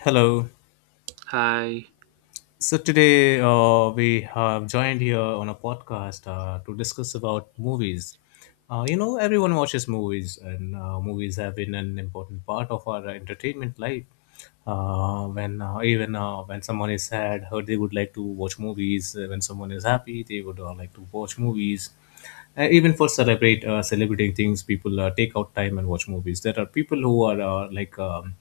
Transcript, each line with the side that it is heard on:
left: Hello.
right: Hi.
left: So today we have joined here on a podcast to discuss about movies. Everyone watches movies, and movies have been an important part of our entertainment life. When someone is sad, they would like to watch movies. When someone is happy, they would like to watch movies. Even for celebrate Celebrating things, people take out time and watch movies. There are people who are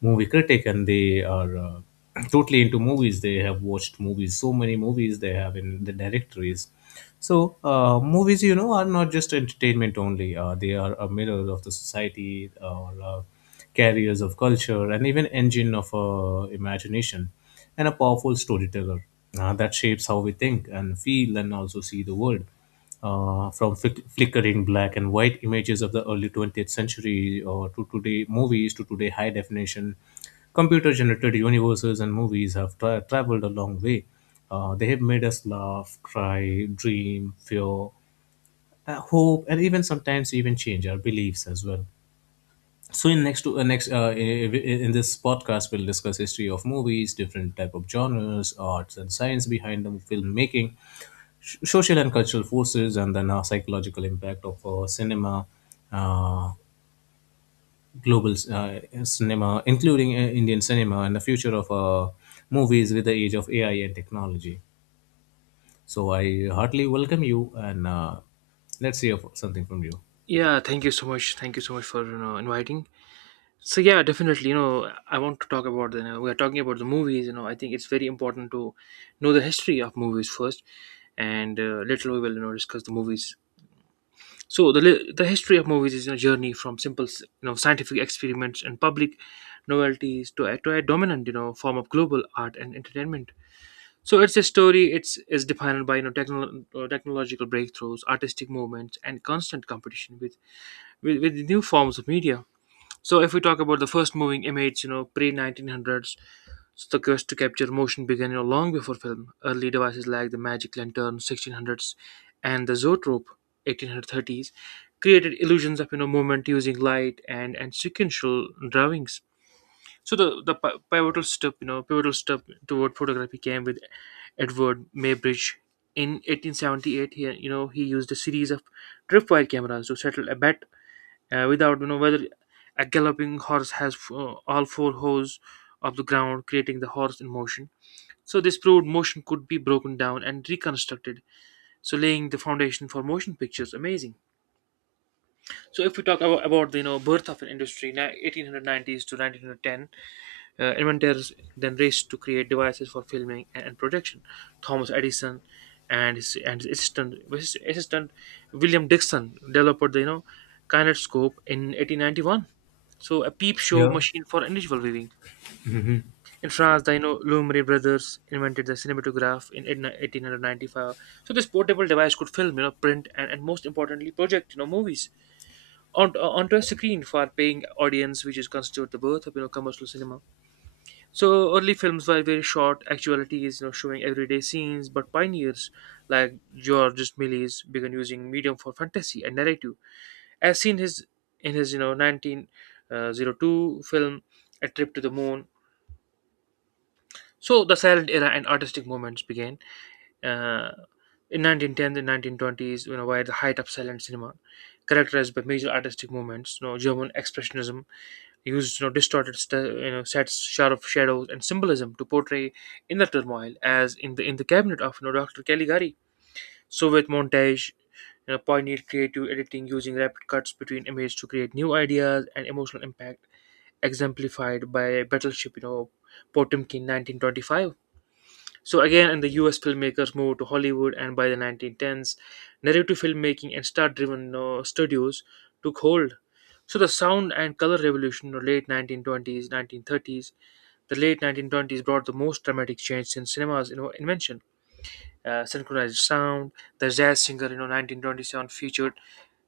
left: movie critic and they are totally into movies. They have watched movies, so many movies they have in the directories. So movies, you know, are not just entertainment only. They are a mirror of the society or carriers of culture and even engine of imagination and a powerful storyteller that shapes how we think and feel and also see the world, flickering black and white images of the early 20th century or to today movies, to today high definition computer generated universes. And movies have traveled a long way. They have made us laugh, cry, dream, fear, hope, and even sometimes even change our beliefs as well. So in next to next in this podcast we'll discuss history of movies, different type of genres, arts and science behind them, filmmaking, social and cultural forces, and then psychological impact of cinema, uh, global cinema including Indian cinema, and the future of movies with the age of AI and technology. So I heartily welcome you, and let's hear something from you.
right: Yeah, thank you so much. Thank you so much for inviting. So yeah, definitely. I want to talk about the. We are talking about the movies. I think it's very important to know the history of movies first, and later we will discuss the movies. So the history of movies is a journey from simple scientific experiments and public novelties to a dominant form of global art and entertainment. So it's a story. It's is defined by technological breakthroughs, artistic movements, and constant competition with with the new forms of media. So if we talk about the first moving image, pre-1900s, so the quest to capture motion began, long before film. Early devices like the magic lantern, 1600s, and the zoetrope, 1830s, created illusions of, movement using light and sequential drawings. So the pivotal step, toward photography came with Edward Maybridge. In 1878, here, he used a series of tripwire cameras to settle a bet, without whether a galloping horse has all four hooves of the ground, creating the horse in motion. So this proved motion could be broken down and reconstructed, so laying the foundation for motion pictures. Amazing. So if we talk about the birth of an industry, 1890s to 1910. Inventors then raced to create devices for filming and projection. Thomas Edison and his assistant William Dixon developed the kinetoscope in 1891. So a peep show
left: Yeah.
right: machine for individual viewing. In France, the Lumiere brothers invented the cinematograph in 1895. So this portable device could film, print, and most importantly, project movies onto a screen for paying audience, which is constitute the birth of commercial cinema. So early films were very short. Actuality is, showing everyday scenes, but pioneers like Georges Méliès began using medium for fantasy and narrative, as seen his in his 1902 film A Trip to the Moon. So the silent era and artistic movements began uh, in 1910s and 1920s, were the height of silent cinema, characterized by major artistic movements, German expressionism. He used distorted sets, sharp shadows, and symbolism to portray inner turmoil, as in the cabinet of Dr. Caligari. So with montage, poignant creative editing using rapid cuts between images to create new ideas and emotional impact, exemplified by Battleship, Potemkin, 1925. So again, and the U.S. filmmakers moved to Hollywood, and by the 1910s, narrative filmmaking and star-driven studios took hold. So the sound and color revolution of late 1920s, 1930s, the late 1920s brought the most dramatic change since cinema's invention. Synchronized sound, the jazz singer, 1927, featured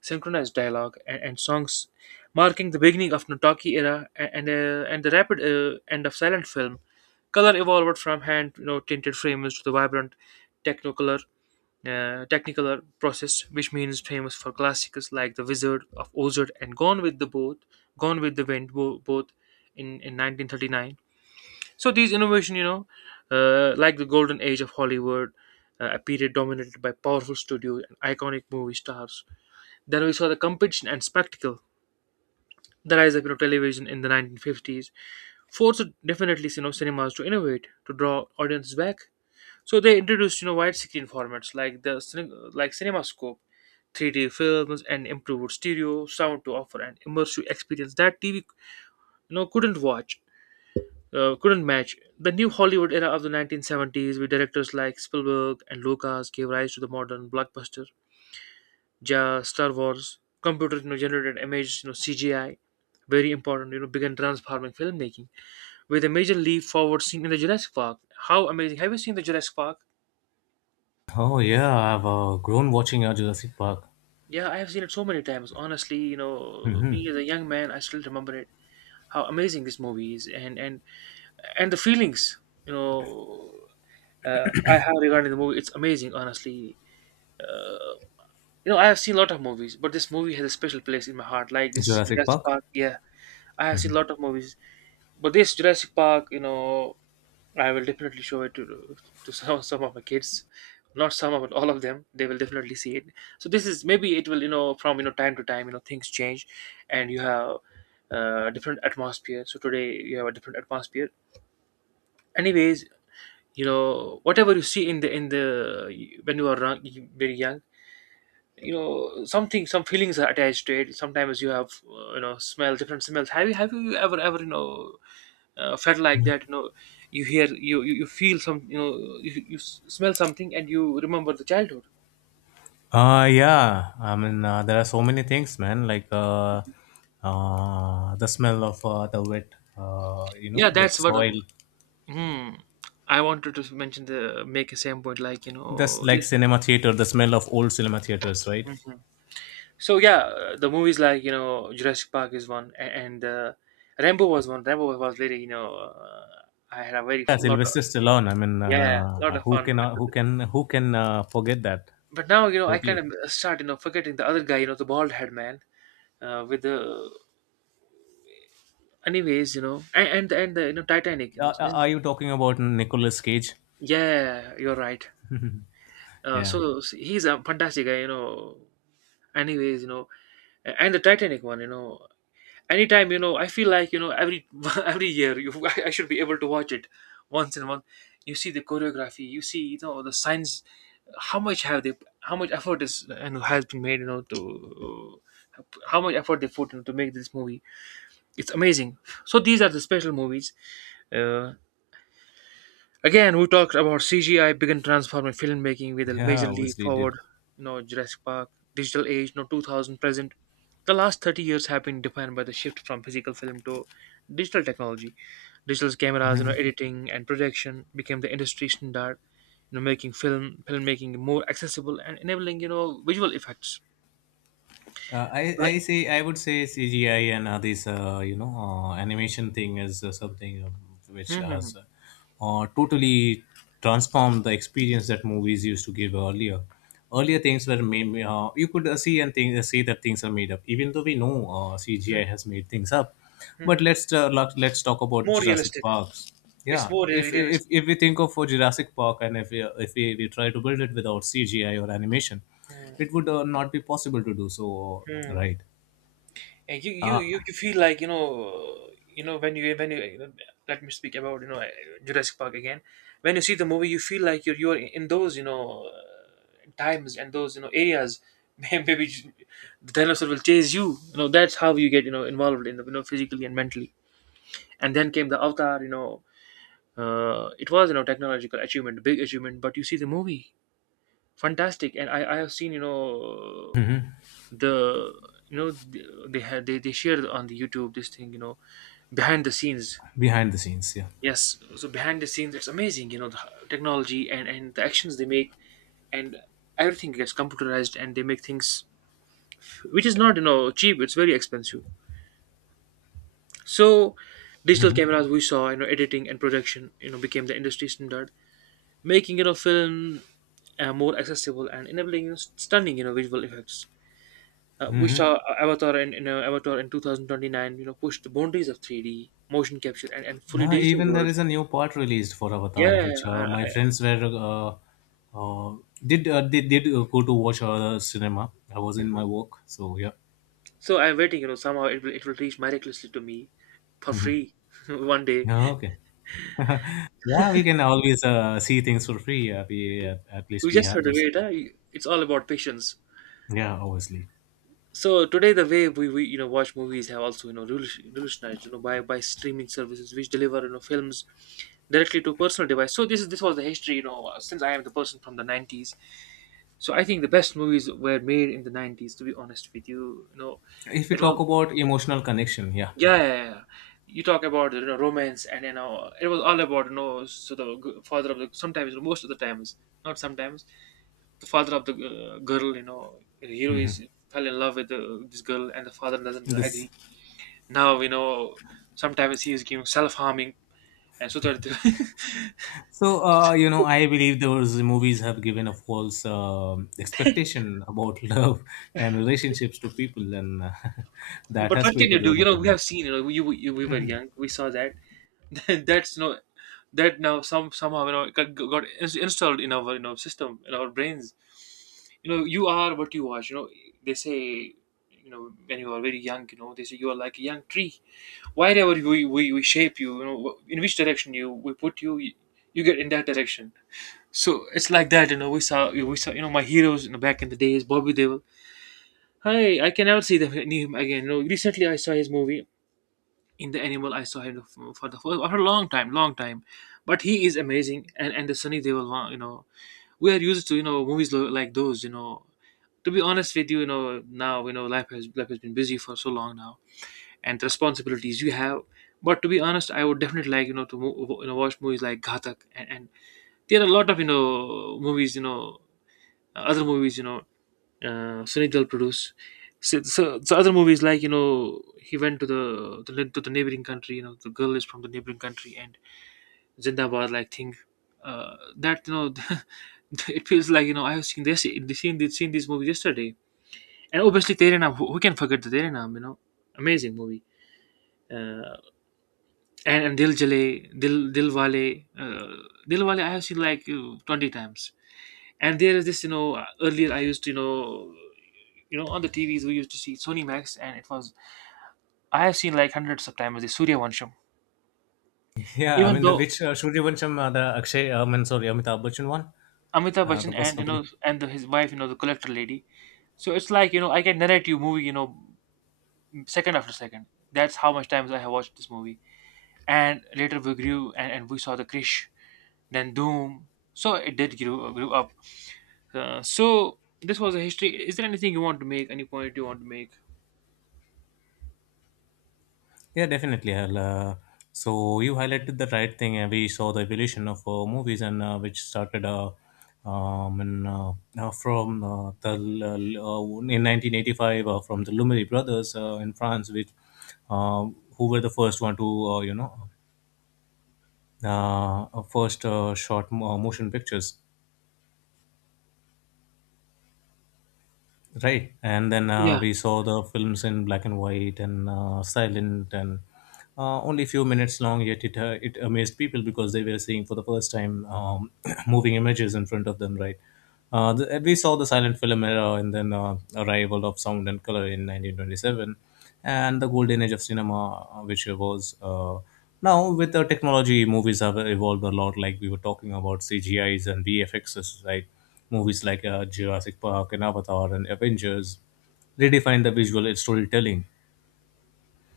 right: synchronized dialogue and songs, marking the beginning of Notaki era and the rapid end of silent film. Color evolved from hand, tinted frames to the vibrant technicolor, technicolor process, which means famous for classics like The Wizard of Oz and Gone with the Boat, Gone with the Wind, both in 1939. So these innovation, like the golden age of Hollywood, a period dominated by powerful studios and iconic movie stars. Then we saw the competition and spectacle, the rise of, television in the 1950s, forced definitely cinemas to innovate to draw audiences back, so they introduced wide screen formats like CinemaScope, 3D films, and improved stereo sound to offer an immersive experience that TV know couldn't watch, couldn't match. The new Hollywood era of the 1970s, with directors like Spielberg and Lucas, gave rise to the modern blockbuster. Ja, Star Wars, computer generated images, CGI, very important, began transforming filmmaking with a major leap forward, seen in the Jurassic Park. How amazing! Have you seen the Jurassic Park?
left: Oh yeah, I've grown watching Jurassic Park.
right: Yeah, I have seen it so many times. Honestly, me as a young man, I still remember it. How amazing this movie is, and and the feelings, you know, I have regarding the movie. It's amazing, honestly. Uh, I have seen a lot of movies, but this movie has a special place in my heart. Like this
left: Jurassic
right: Jurassic
left: Park.
right: Park. Yeah, I have seen a lot of movies, but this Jurassic Park, I will definitely show it to some of my kids, not some of all of them. They will definitely see it. So this is maybe it will, from, time to time, things change, and you have different atmosphere. So today you have a different atmosphere. Anyways, whatever you see in the when you are young, very young, something, some feelings are attached to it. Sometimes you have smell different smells. Have you ever felt like that, you hear you feel some, you smell something and you remember the childhood.
left: Yeah. I mean, there are so many things, man. Like the smell of the wet, you know,
right: Yeah,
left: wet
right: that's what,
left: soil.
right: hmm, I wanted to mention the make a same point, like,
left: That's like cinema theater. The smell of old cinema theaters, right?
right: Mhm. So yeah, the movies like, Jurassic Park is one, and Rambo was one. Rambo was really, I had a very
left: Yeah,
right: lot of,
left: Sylvester Stallone. I mean,
right: yeah, lot of fun with it.
left: who can forget that?
right: But now, I kind
left: Totally.
right: of, start, forgetting the other guy, the bald head man, with the... Anyways, and the, Titanic, this
left: Are
right: is...
left: you talking about Nicolas Cage?
right: Yeah, you're right.
left: Yeah,
right: He's a fantastic guy. Anyways, and the Titanic one, anytime, I feel like, every every year you I should be able to watch it once in a month. You see the choreography, you see, the signs. How much have they? How much effort is and has been made, to... How much effort they put into to make this movie? It's amazing. So these are the special movies. Uh, Again, we talked about CGI began transforming filmmaking with a
left: yeah,
right: major leap
left: obviously he did.
right: forward. Jurassic Park, digital age, no 2000 present. The last 30 years have been defined by the shift from physical film to digital technology. Digital cameras, editing and production became the industry standard. Making film filmmaking more accessible and enabling visual effects like...
left: I say I would say CGI and this you know animation thing is something which has
right: Mhm,
left: totally transformed the experience that movies used to give earlier. Earlier things were made, you could see that things are made up, even though we know
right: mhm,
left: CGI has made things up. But
right: mhm.
left: let's let's talk about
right: More
left: Jurassic
right: realistic.
left: Parks.
right: It's
left: Yeah,
right: more really realistic.
left: if we think of Jurassic Park, and if we, we try to build it without CGI or animation,
right: Mhm,
left: it would not be possible to do so,
right: mhm.
left: right?
right: And you you
left: uh,
right: you you feel like, when you know, let me speak about, Jurassic Park again. When you see the movie, you feel like you're in those, times, and those, areas. Maybe the dinosaur will chase you. You know that's how you get, involved in the, physically and mentally. And then came the Avatar. It was, technological achievement, big achievement. But you see the movie, fantastic. And I have seen, the they had, they shared on the YouTube this thing, behind the scenes.
left: Behind the scenes, yeah.
right: Yes, so behind the scenes, it's amazing, the technology, and the actions they make, and everything gets computerized and they make things which is not, cheap, it's very expensive. So digital cameras we saw, editing and production, became the industry standard, making, film, more accessible, and enabling, stunning, visual effects. We saw,
left: Hmm.
right: Avatar, and, Avatar in 2029, pushed the boundaries of 3D motion capture and fully
left: Now
right: digital
left: even there is
right: worlds.
left: a new part released for Avatar,
right: Yeah,
left: which my friends were uh, did go to watch the cinema. I was in my work, so yeah.
right: so I'm waiting, somehow it will reach miraculously to me for
left: Hmm.
right: free one day.
left: Oh, okay. Yeah, we can always see things for free. At least
right: We
left: we
right: just
left: have
right: have to
left: this.
right: wait. Huh? It's all about patience.
left: Yeah, obviously.
right: So today, the way we, watch movies have also, revolutionized, by streaming services, which deliver, films directly to personal device. So this was the history, since I am the person from the 90s. So I think the best movies were made in the 90s, to be honest with you. You know
left: If we
right: it
left: talk
right: was...
left: about emotional connection, yeah.
right: Yeah, yeah, yeah. You talk about romance, and it was all about so the father of the sometimes, most of the times, not sometimes, the father of the girl, the hero is fell in love with this girl, and the father doesn't,
left: This.
right: agree. Now sometimes he is giving self harming, and so that.
left: So, you know, I believe those movies have given a false expectation about love and relationships to people, and that
right: But
left: has
right: what can you
left: created a
right: do?
left: lot of
right: We
left: problems.
right: have seen, you, you we were young, we saw that. That's no, that now somehow it got installed in our system, in our brains. You are what you watch, they say. When you are very young, they say you are like a young tree. Wherever we shape you, you know in which direction you we put you, you get in that direction. So it's like that, we saw, my heroes, back in the days, Bobby Devil. Hi, I can never see the him again. You know, recently I saw his movie in the Animal. I saw him for the first after a long time, long time. But he is amazing, and the Sunny Devil one, you know. We are used to, movies like those, you know. To be honest with you, now life has been busy for so long now, and the responsibilities you have. But to be honest, I would definitely like, to watch movies like Ghatak, and there are a lot of movies, other movies, Sunny Deol produced. So other movies, like he went to the to the neighboring country. You know, the girl is from the neighboring country, and Zindabad like thing. That, you know. It feels like I have seen these movies yesterday. And obviously, Tere Naam. Who can forget the Tere? You know, amazing movie. Uh, and Dil Jale, Dil Wale I have seen like 20 times. And there is this, you know, earlier I used to, you know, on the TVs we used to see Sony Max, and it was. I have seen like hundreds of times the Surya Vansham.
left: Yeah, I
right: Even
left: mean, the
right: though
left: which Surya, the Akshay, and sorry, Amitabh Bachchan one,
right: Amitabh
left: the
right: Bachchan,
left: bus
right: and
left: company.
right: and his wife, you know, the collector lady. So it's like, I can narrate you movie, you know, second after second. That's how much times I have watched this movie. And later we grew, and we saw the Krish, then Doom. So it did grew, grew up. So this was a history. Is there anything you want to make? Any point you want to make?
left: Yeah, definitely. I'll, so you highlighted the right thing. We saw the evolution of movies, and which started in, from the l- in 1985 from the Lumiere brothers in France, which uh, who were the first one to uh, you know first short motion pictures. Right, and then
right: Yeah.
left: we saw the films in black and white and silent, and only few minutes long. Yet it it amazed people because they were seeing for the first time, moving images in front of them. Right, we saw the silent film era and then arrival of sound and color in 1927, and the golden age of cinema, which was now with the technology, movies have evolved a lot. Like we were talking about CGIs and VFXs, right? Movies like Jurassic Park and Avatar and Avengers redefine the visual storytelling.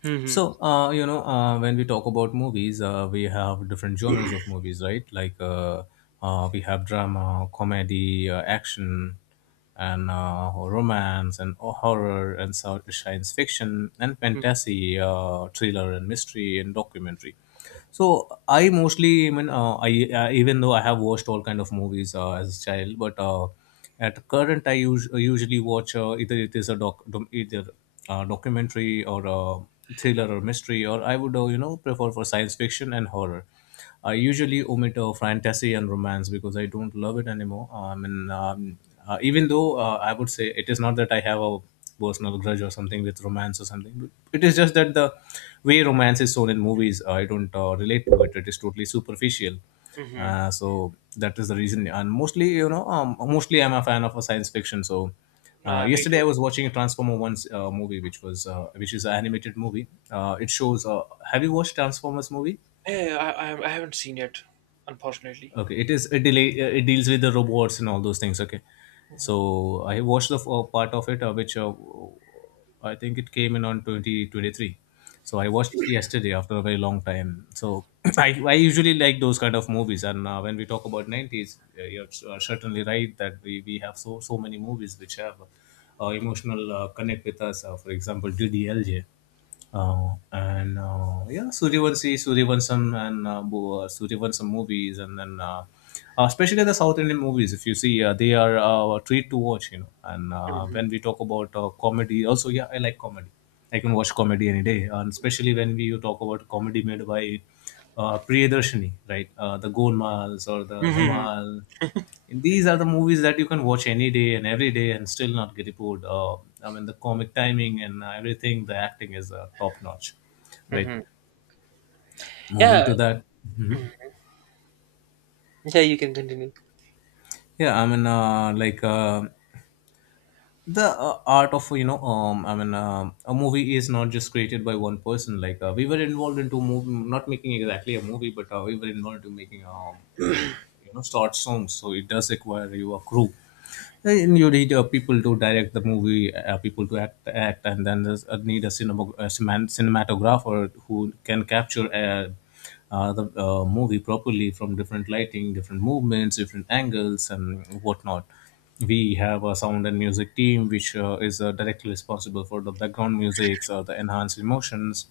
right: Mm-hmm.
left: So, when we talk about movies, we have different genres of movies, right? Like we have drama, comedy, action, and romance, and horror, and science fiction, and fantasy, thriller, and mystery, and documentary. So I mostly, I mean, I even though I have watched all kind of movies as a child, but at current I usually watch either it is a doc, dom- either documentary or a thriller or mystery, or I would prefer for science fiction and horror. I usually omit fantasy and romance because I don't love it anymore. I mean, even though I would say it is not that I have a personal grudge or something with romance or something, but it is just that the way romance is shown in movies, I don't relate to it. It is totally superficial.
right: Mm-hmm.
left: So that is the reason. And mostly, you know, mostly I'm a fan of a science fiction. So
right: Me
left: yesterday I
right: too.
left: was watching a Transformer One's movie, which was which is an animated movie. It shows. Have you watched Transformers movie?
right: Yeah, I haven't seen it, unfortunately.
left: Okay, it is it delay it deals with the robots and all those things. Okay, so I watched the part of it, which I think it came in on 2023. So I watched it yesterday after a very long time. So I usually like those kind of movies. And when we talk about nineties, you're certainly right that we have so many movies which have emotional connect with us. For example, DDLJ. And Yeah, Suryavanshi, Suryavansham, and Suryavansham movies, and then especially the South Indian movies. If you see, they are a treat to watch, you know. And
right: Mm-hmm.
left: when we talk about comedy, also, yeah, I like comedy. I can watch comedy any day, and especially when we talk about comedy made by Priyadarshini, right? The Golmals or the
right: Mm-hmm.
left: Dhamal, and these are the movies that you can watch any day and every day and still not get bored. I mean, the comic timing and everything, the acting is top notch. Right.
right: Mm-hmm.
left: Moving
right: Yeah.
left: to that. Mhm.
right: Yeah, you can continue.
left: Yeah, I mean, like. The art of you know, a movie is not just created by one person. Like we were involved into movie, not making exactly a movie, but we were involved in making uh, you know, short songs. So it does require you a crew, and you need people to direct the movie, people to act, and then there's a cinematographer who can capture the movie properly from different lighting, different movements, different angles, and whatnot. We have a sound and music team which is directly responsible for the background music or the enhanced emotions.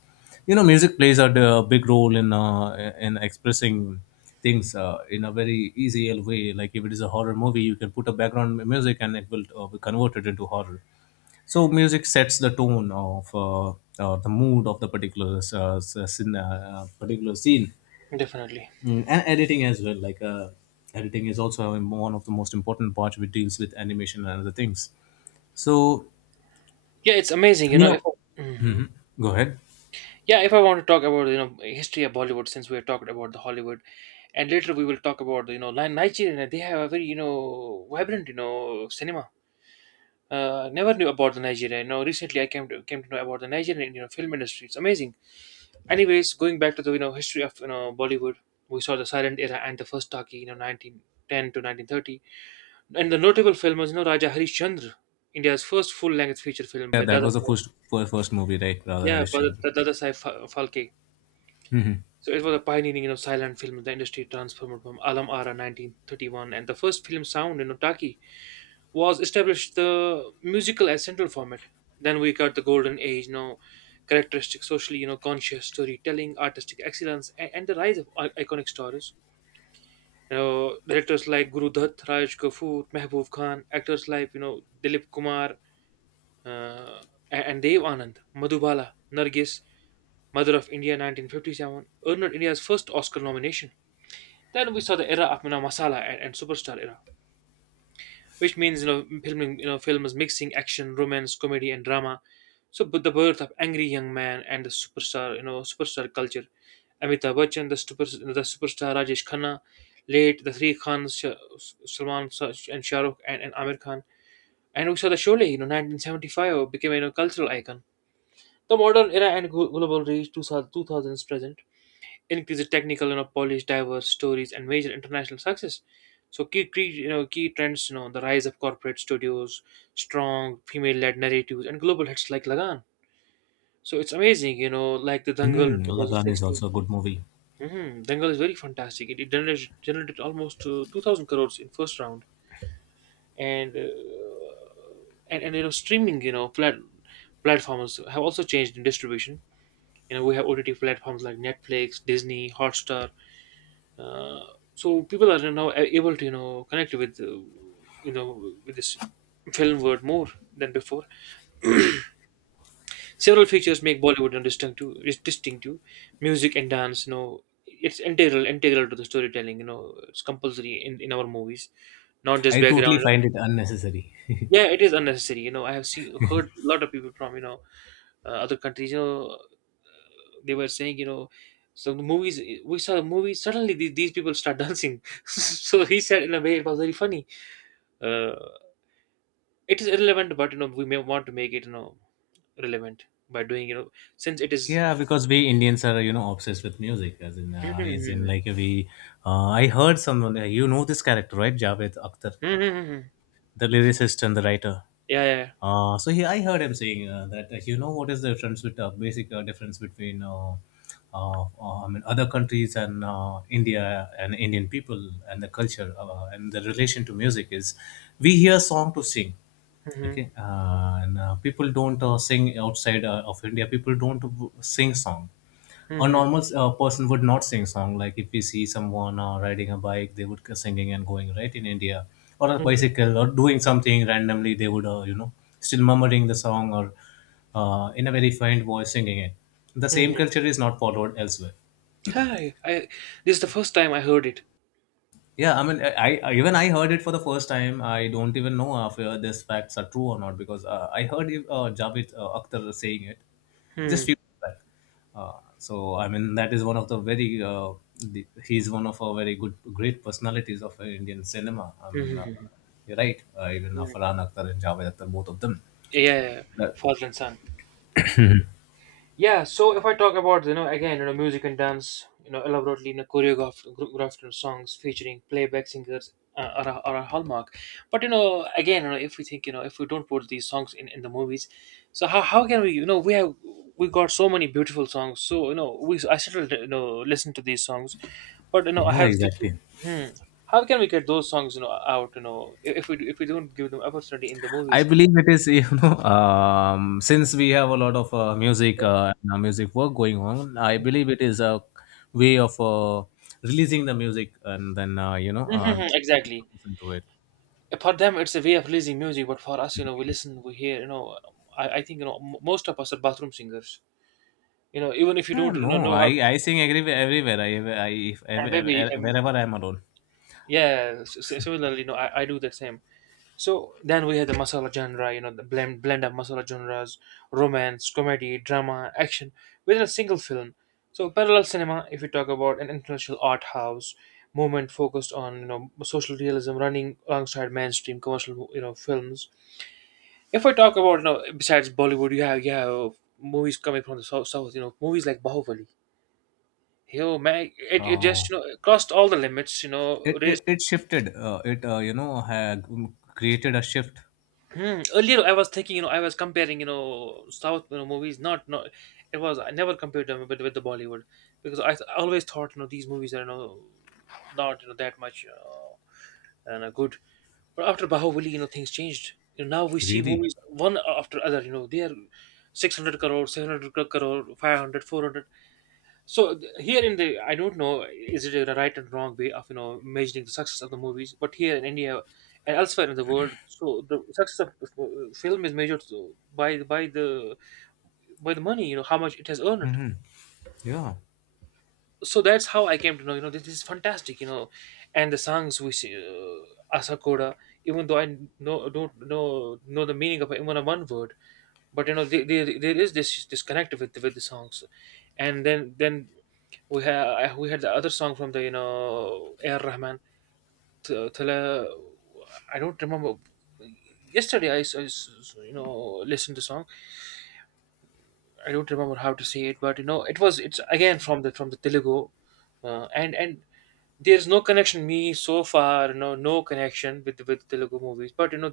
left: You know, music plays a big role in expressing things in a very easy way. Like if it is a horror movie, you can put a background music and it will be converted into horror. So music sets the tone of the mood of the particular scene, particular scene.
right: Definitely.
left: Mm, and editing as well, like editing is also one of the most important parts, which deals with animation and other things, so
right: Yeah, it's amazing. You
left: you
right: know, if.
left: know
right: Hmm,
left: go ahead.
right: yeah, if I want to talk about history of Bollywood, since we have talked about the Hollywood, and later we will talk about Nigeria. They have a very vibrant, cinema. Never knew about the Nigeria. You know, recently I came to know about the Nigerian film industry. It's amazing. Anyways, going back to the history of Bollywood, we saw the silent era and the first talkie, you know, 1910 to 1930, and the notable film was Raja Harishchandra, India's first full length feature film
left: Yeah,
right: by
left: that
right: Dada
left: was the
right: Saheb.
left: first fir- first movie, right? Radha
right: Yeah, by
left: Harishchandra.
right: Dada Saheb Phalke. So it was a pioneering, you know, silent film in the industry, transformed from Alam Ara 1931, and the first film sound in Otaki was established the musical as central format. Then we got the golden age, you know, characteristic socially, you know, conscious storytelling, artistic excellence, and the rise of iconic stars. You know, directors like Guru Dutt, Raj Kapoor, Mehboob Khan, actors like Dilip Kumar, uh, and Dev Anand, Madhubala, Nargis, Mother of India 1957, earned India's first Oscar nomination. Then we saw the era of masala and superstar era, which means filming, films mixing action, romance, comedy, and drama. So, but the birth of angry young man and the superstar, superstar culture. Amitabh Bachchan, the superstar Rajesh Khanna, late the three Khans, Salman and Shah Rukh, and Amir Khan, and we saw the Sholay, you know, 1975 became a cultural icon. The modern era and global reach, 2000s present, increases technical, you know, polished, diverse stories and major international success. So key trends, you know, the rise of corporate studios, strong female-led narratives, and global hits like Lagan. So it's amazing, you know, like the Dangal in
left: Lagan is
right: 2016.
left: also a good movie.
right: Hmm, Dangal is very fantastic. It generated almost, 2,000 crores in first round, and and streaming, you know, platforms have also changed in distribution. You know, we have OTT platforms like Netflix, Disney, Hotstar, uh, so people are now able to, connect with, with this film world more than before. Several features make Bollywood, and distinctive is distinctive. Music and dance, it's integral to the storytelling, it's compulsory in our movies, not just
left: I
right: background,
left: totally
right: you know.
left: find it unnecessary.
right: Yeah, it is unnecessary. You know, I have seen heard a lot of people from, other countries, they were saying, you know, so the movies, we saw the movies, suddenly these people start dancing. So he said, in a way, it was very funny. Uh, it is irrelevant, but you know we may want to make it, relevant, by doing, since it is.
left: Yeah, because we Indians are, you know, obsessed with music, as in,
right: Mhm.
left: like we... I heard someone, you know, this character, right, Javed Akhtar,
right: Mhm.
left: the lyricist and the writer.
right: Yeah, yeah.
left: So he, I heard him saying that, you know, what is the difference with basic difference between, I mean, other countries and India and Indian people and the culture, and the relation to music is, we hear song to sing.
right: Mhm.
left: Okay, and people don't sing outside of India, people don't sing song. A
right: Mhm.
left: normal person would not sing song, like if we see someone riding a bike they would go singing and going, right, in India. Or a bicycle or doing something randomly, they would, you know, still murmuring the song, or in a very faint voice singing it. The same
right: Mhm.
left: culture is not followed elsewhere.
right: Hi, I, this is the first time I heard it.
left: Yeah, I mean, I even I heard it for the first time. I don't even know if these facts are true or not, because I heard Javed Akhtar saying it just
right: Mhm.
left: few days back. So I mean, that is one of the very... he's one of our very good great personalities of Indian cinema. I mean,
right: Mhm.
left: you're right. Even Farhan Akhtar and Javed Akhtar, both of them.
right: Yeah, yeah. Yeah.
left: That,
right: Father and son. Yeah, so if I talk about, again, music and dance, elaborately choreographed songs featuring playback singers, are a hallmark, but you know, again, you know, if we think, you know, if we don't put these songs in the movies, so how can we, we have, we got so many beautiful songs, so we I still, listen to these songs, but you know I
left: yeah,
right: have this issue.
left: exactly.
right: Hmm, how can we get those songs, out, if we, if we don't give them opportunity in the
left: I
right: movies?
left: believe it is, you know, since we have a lot of music and, music work going on, I believe it is a way of releasing the music, and then, you know,
right: Mhm, mhm,
left: letting the
right: exactly.
left: people listen to it.
right: For them it's a way of releasing music, but for us, you know, we hear, I think, most of us are bathroom singers, you know, even if you
left: Yeah,
right: don't,
left: no,
right: know
left: I,
right: how to.
left: I sing everywhere, everywhere, I, if, ev-
right: And maybe.
left: ev- wherever I'm alone.
right: Yeah, similarly, I do the same. So then we had the masala genre, you know, the blend of masala genres, romance, comedy, drama, action, within a single film. So parallel cinema, if you talk about, an international art house movement focused on, social realism, running alongside mainstream commercial, films. If I talk about, besides Bollywood, you have, movies coming from the south, south, movies like Bahubali. You know, man, it just,
left: Oh,
right: it crossed all the limits. You know,
left: it,
right: it is.
left: it, it shifted. It, you know, had created a shift.
right: Hmm, earlier, I was thinking, you know, I was comparing, you know, South, movies. Not, not, it was, I never compared them with the Bollywood, because I always thought, you know, these movies are, you know, not, you know, that much, and good. But after Bahubali, you know, things changed. You know, now we see
left: Really?
right: movies one after other. You know, they are 600 crore, 700 crore, five hundred, 400. So here in the, I don't know, is it a right and wrong way of measuring the success of the movies, but here in India and elsewhere in the world, so the success of, film is measured, so by by the by the money, you know, how much it has earned.
left: Hmm. Yeah.
right: So that's how I came to know this, this is fantastic, and the songs which Asakoda, even though I know don't know the meaning of even a one word. But there is this disconnect with the songs. And then we had the other song from the, air rahman. T- Tala- I don't remember. Yesterday I, listened to song. I don't remember how to say it, but it was, it's again from the, from the Telugu, and there's no connection me so far, no, no connection with Telugu movies. But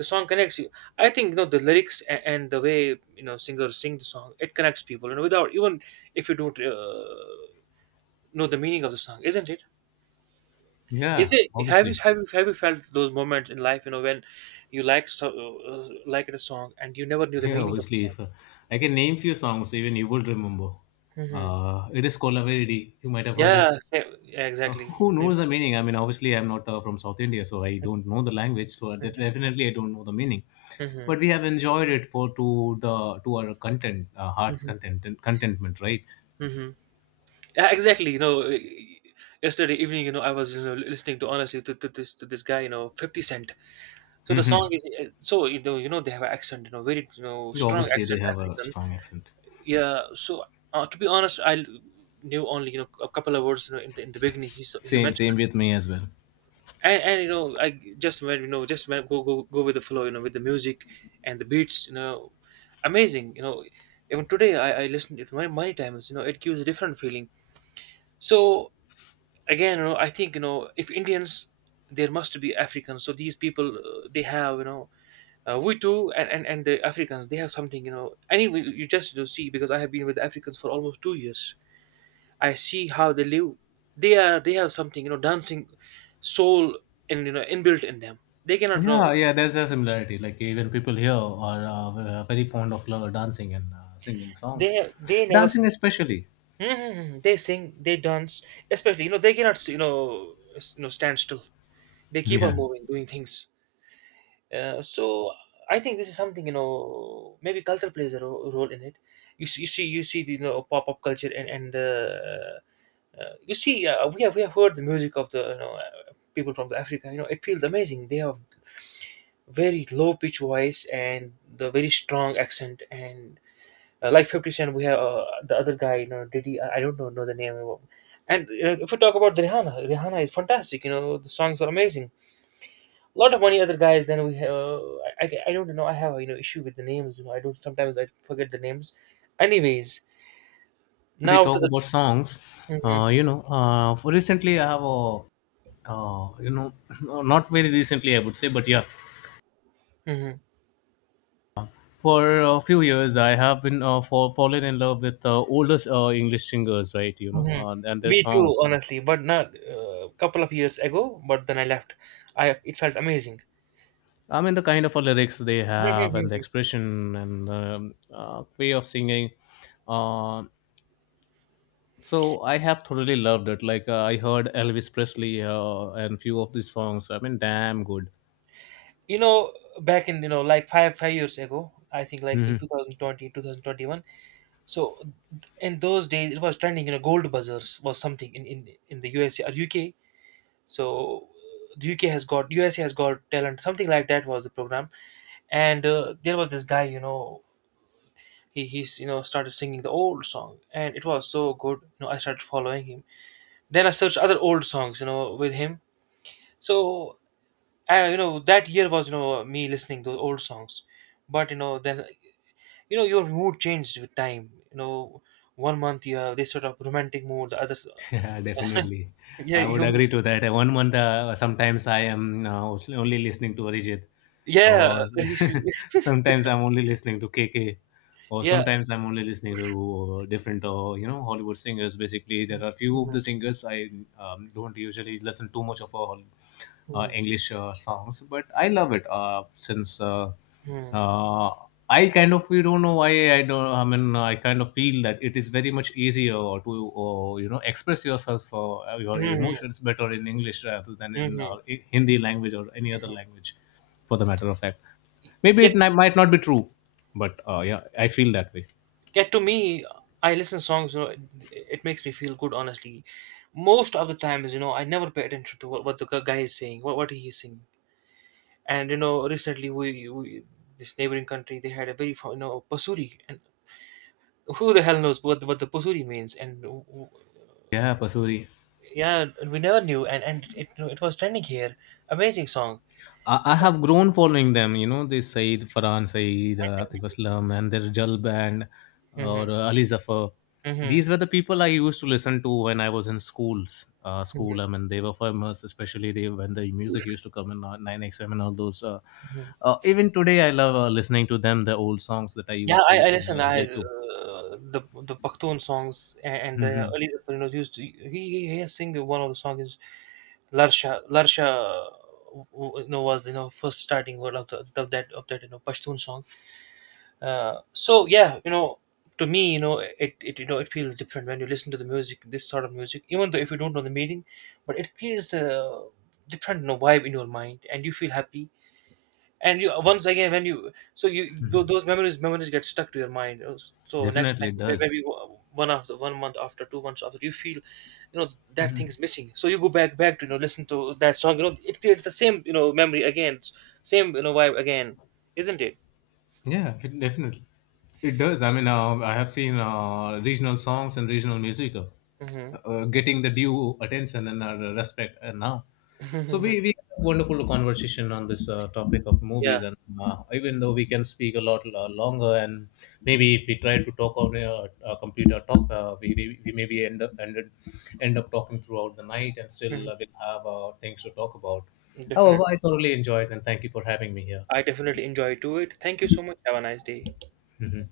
right: the song connects you. I think, the lyrics, and the way, singers sing the song, it connects people, without even, if you don't, know the meaning of the song, isn't it? Is
left: Yeah,
right: it? Have you,
left: obviously.
right: have you felt those moments in life, when you liked so, uh, like a song and you never knew the
left: Yeah,
right: meaning of the
left: obviously,
right: song?
left: if I can name few songs, even you would remember.
right: Hmm.
left: It is Kolavedi. You might have heard it.
right: Yeah. sa- yeah, exactly.
left: Who
right: Hmm.
left: knows the meaning? I mean, obviously, I'm not from South India, so I don't know the language. So that definitely, I don't know the meaning.
right: Hmm.
left: But we have enjoyed it for to our content, heart's content, contentment, right?
right: Hmm. Yeah, exactly. You know, yesterday evening, I was, listening, to honestly, to this, to this guy, Fifty Cent. So the song
left: Hmm.
right: is, so, you know they have an accent, very, strong
left: Obviously, they
right: accent,
left: have a
right: African.
left: strong accent.
right: Yeah. So to be honest, I knew only, a couple of words, in the, in the beginning he he
left: Same,
right: mentioned,
left: same with me as well.
right: and I just went, just went, go, go, go with the flow, with the music and the beats, amazing, Even today, I listened to it many, many times. You know, it gives a different feeling. So again, I think, if Indians, there must be Africans, so these people, they have, we too, and the Africans, they have something, anyway. You just to see, because I have been with Africans for almost two years. I see how they live. They are they have something, dancing, soul, and, inbuilt in them. They cannot know.
left: Yeah, yeah, there's a similarity. Like even people here are very fond of dancing and singing songs,
right: They never s-
left: dancing especially.
right: Mhm. They sing, they dance, especially, they cannot, stand still. They keep on
left: Yeah.
right: moving, doing things. So I think this is something, maybe culture plays a role in it. You see, you see, you see the, pop up culture, and you see, we have heard the music of the, people from the Africa. You know, it feels amazing. They have very low pitch voice and the very strong accent, and like Fifty Cent, we have the other guy, Diddy. I don't know the name of. And you, if we talk about Rihanna, Rihanna is fantastic. You know the songs are amazing. A lot of many other guys. Then we have, I don't know. I have a, issue with the names. You know, I don't, sometimes I forget the names. Anyways,
left: When we
right: now to
left: talk
right: the.
left: about songs,
right: Hmm.
left: you know, for recently I have a, you know, not very recently I would say, but yeah,
right: Hmm.
left: for a few years I have been fallen in love with older English singers, right? You know,
right: Hmm.
left: and their
right: Me too,
left: songs.
right: honestly. But not a couple of years ago. But then I left. I, it felt amazing.
left: I mean, the kind of lyrics they have, and the
right: Mhm.
left: expression and the way of singing. Uh, So I have thoroughly loved it. Like I heard Elvis Presley and few of these songs. I mean, damn good.
right: You know, back in, like five years ago, I think like in
left: Hmm.
right: 2020. So in those days, it was trending. You know, gold buzzers was something in, in the USA or UK. So the UK has got, USA has got talent, something like that was the program. And there was this guy, he he's started singing the old song and it was so good, I started following him. Then I searched other old songs, with him. So I, you know that year was, me listening to old songs. But your mood changed with time, one month you have this sort of romantic mood, the others.
left: Yeah, definitely.
right: Yeah,
left: I would
right: you.
left: agree to that. One month, sometimes I am only listening to Arijit,
right: Yeah.
left: or
right: It.
left: sometimes I'm only listening to KK, or
right: Yeah.
left: sometimes I'm only listening to different, you know, Hollywood singers. Basically, there are few
right: Mhm.
left: of the singers I don't usually listen too much of. All
right: Mhm.
left: English songs, but I love it since,
right: Mhm.
left: uh, I kind of... we don't know why I don't. I mean, I kind of feel that it is very much easier to you know, express yourself for your
right: Mhm,
left: emotions better in English rather than in
right: mhm.
left: Hindi language or any other language, for the matter of fact. Maybe it
right: Yet,
left: might not be true, but yeah, I feel that way.
right: yet to me, I listen songs. You know, it makes me feel good. Honestly, most of the times, I never pay attention to what the guy is saying, what he is singing. And you know, recently we this neighboring country they had a very Pasuri, and who the hell knows what the Pasuri means? And
left: Yeah, Pasuri.
right: yeah, we never knew. And it, it was trending here. Amazing song.
left: I have grown following them, you know, this Saeed, Farhan Saeed, Atif Aslam, and their Jal band,
right: Mm-hmm.
left: or Ali Zafar.
right: Hmm.
left: These were the people I used to listen to when I was in schools. School, I mean, they were famous, especially they, when the music used to come in 9XM and all those.
right: Hmm.
left: Even today, I love listening to them, the old songs that I
right: Yeah,
left: used to
right: I
left: listen,
right: listen.
left: I
right: I,
left: relate to.
right: the Pakhtun songs, and the
left: Hmm.
right: Ali Zafar used to, he he has sing, one of the songs is Larsha Larsha, was, first starting word of, the, of that, of that Pashtun song. So yeah, to me, it, it it feels different when you listen to the music, this sort of music, even though if you don't know the meaning, but it creates a different, vibe in your mind and you feel happy. And you, once again, when you so you those memories, memories get stuck to your mind. So next
left: Definitely,
right: time,
left: it does.
right: maybe one after one month after, two months after, you feel, that thing is missing, so you go back to, listen to that song, it creates the same, memory again, same, vibe again, isn't it?
left: Yeah, definitely. It does. I mean, I have seen regional songs and regional music,
right: Hmm.
left: getting the due attention and respect now. So we had a wonderful conversation on this topic of
right: Yeah.
left: movies, and even though we can speak a lot longer, and maybe if we try to talk on a computer talk, we maybe end up talking throughout the night, and still
right: Hmm.
left: we'll have things to talk about. However,
right: Definitely.
left: I thoroughly enjoyed, and thank you for having me here.
right: I definitely enjoy to it. Thank you so much, have a nice day.
left: Mhm.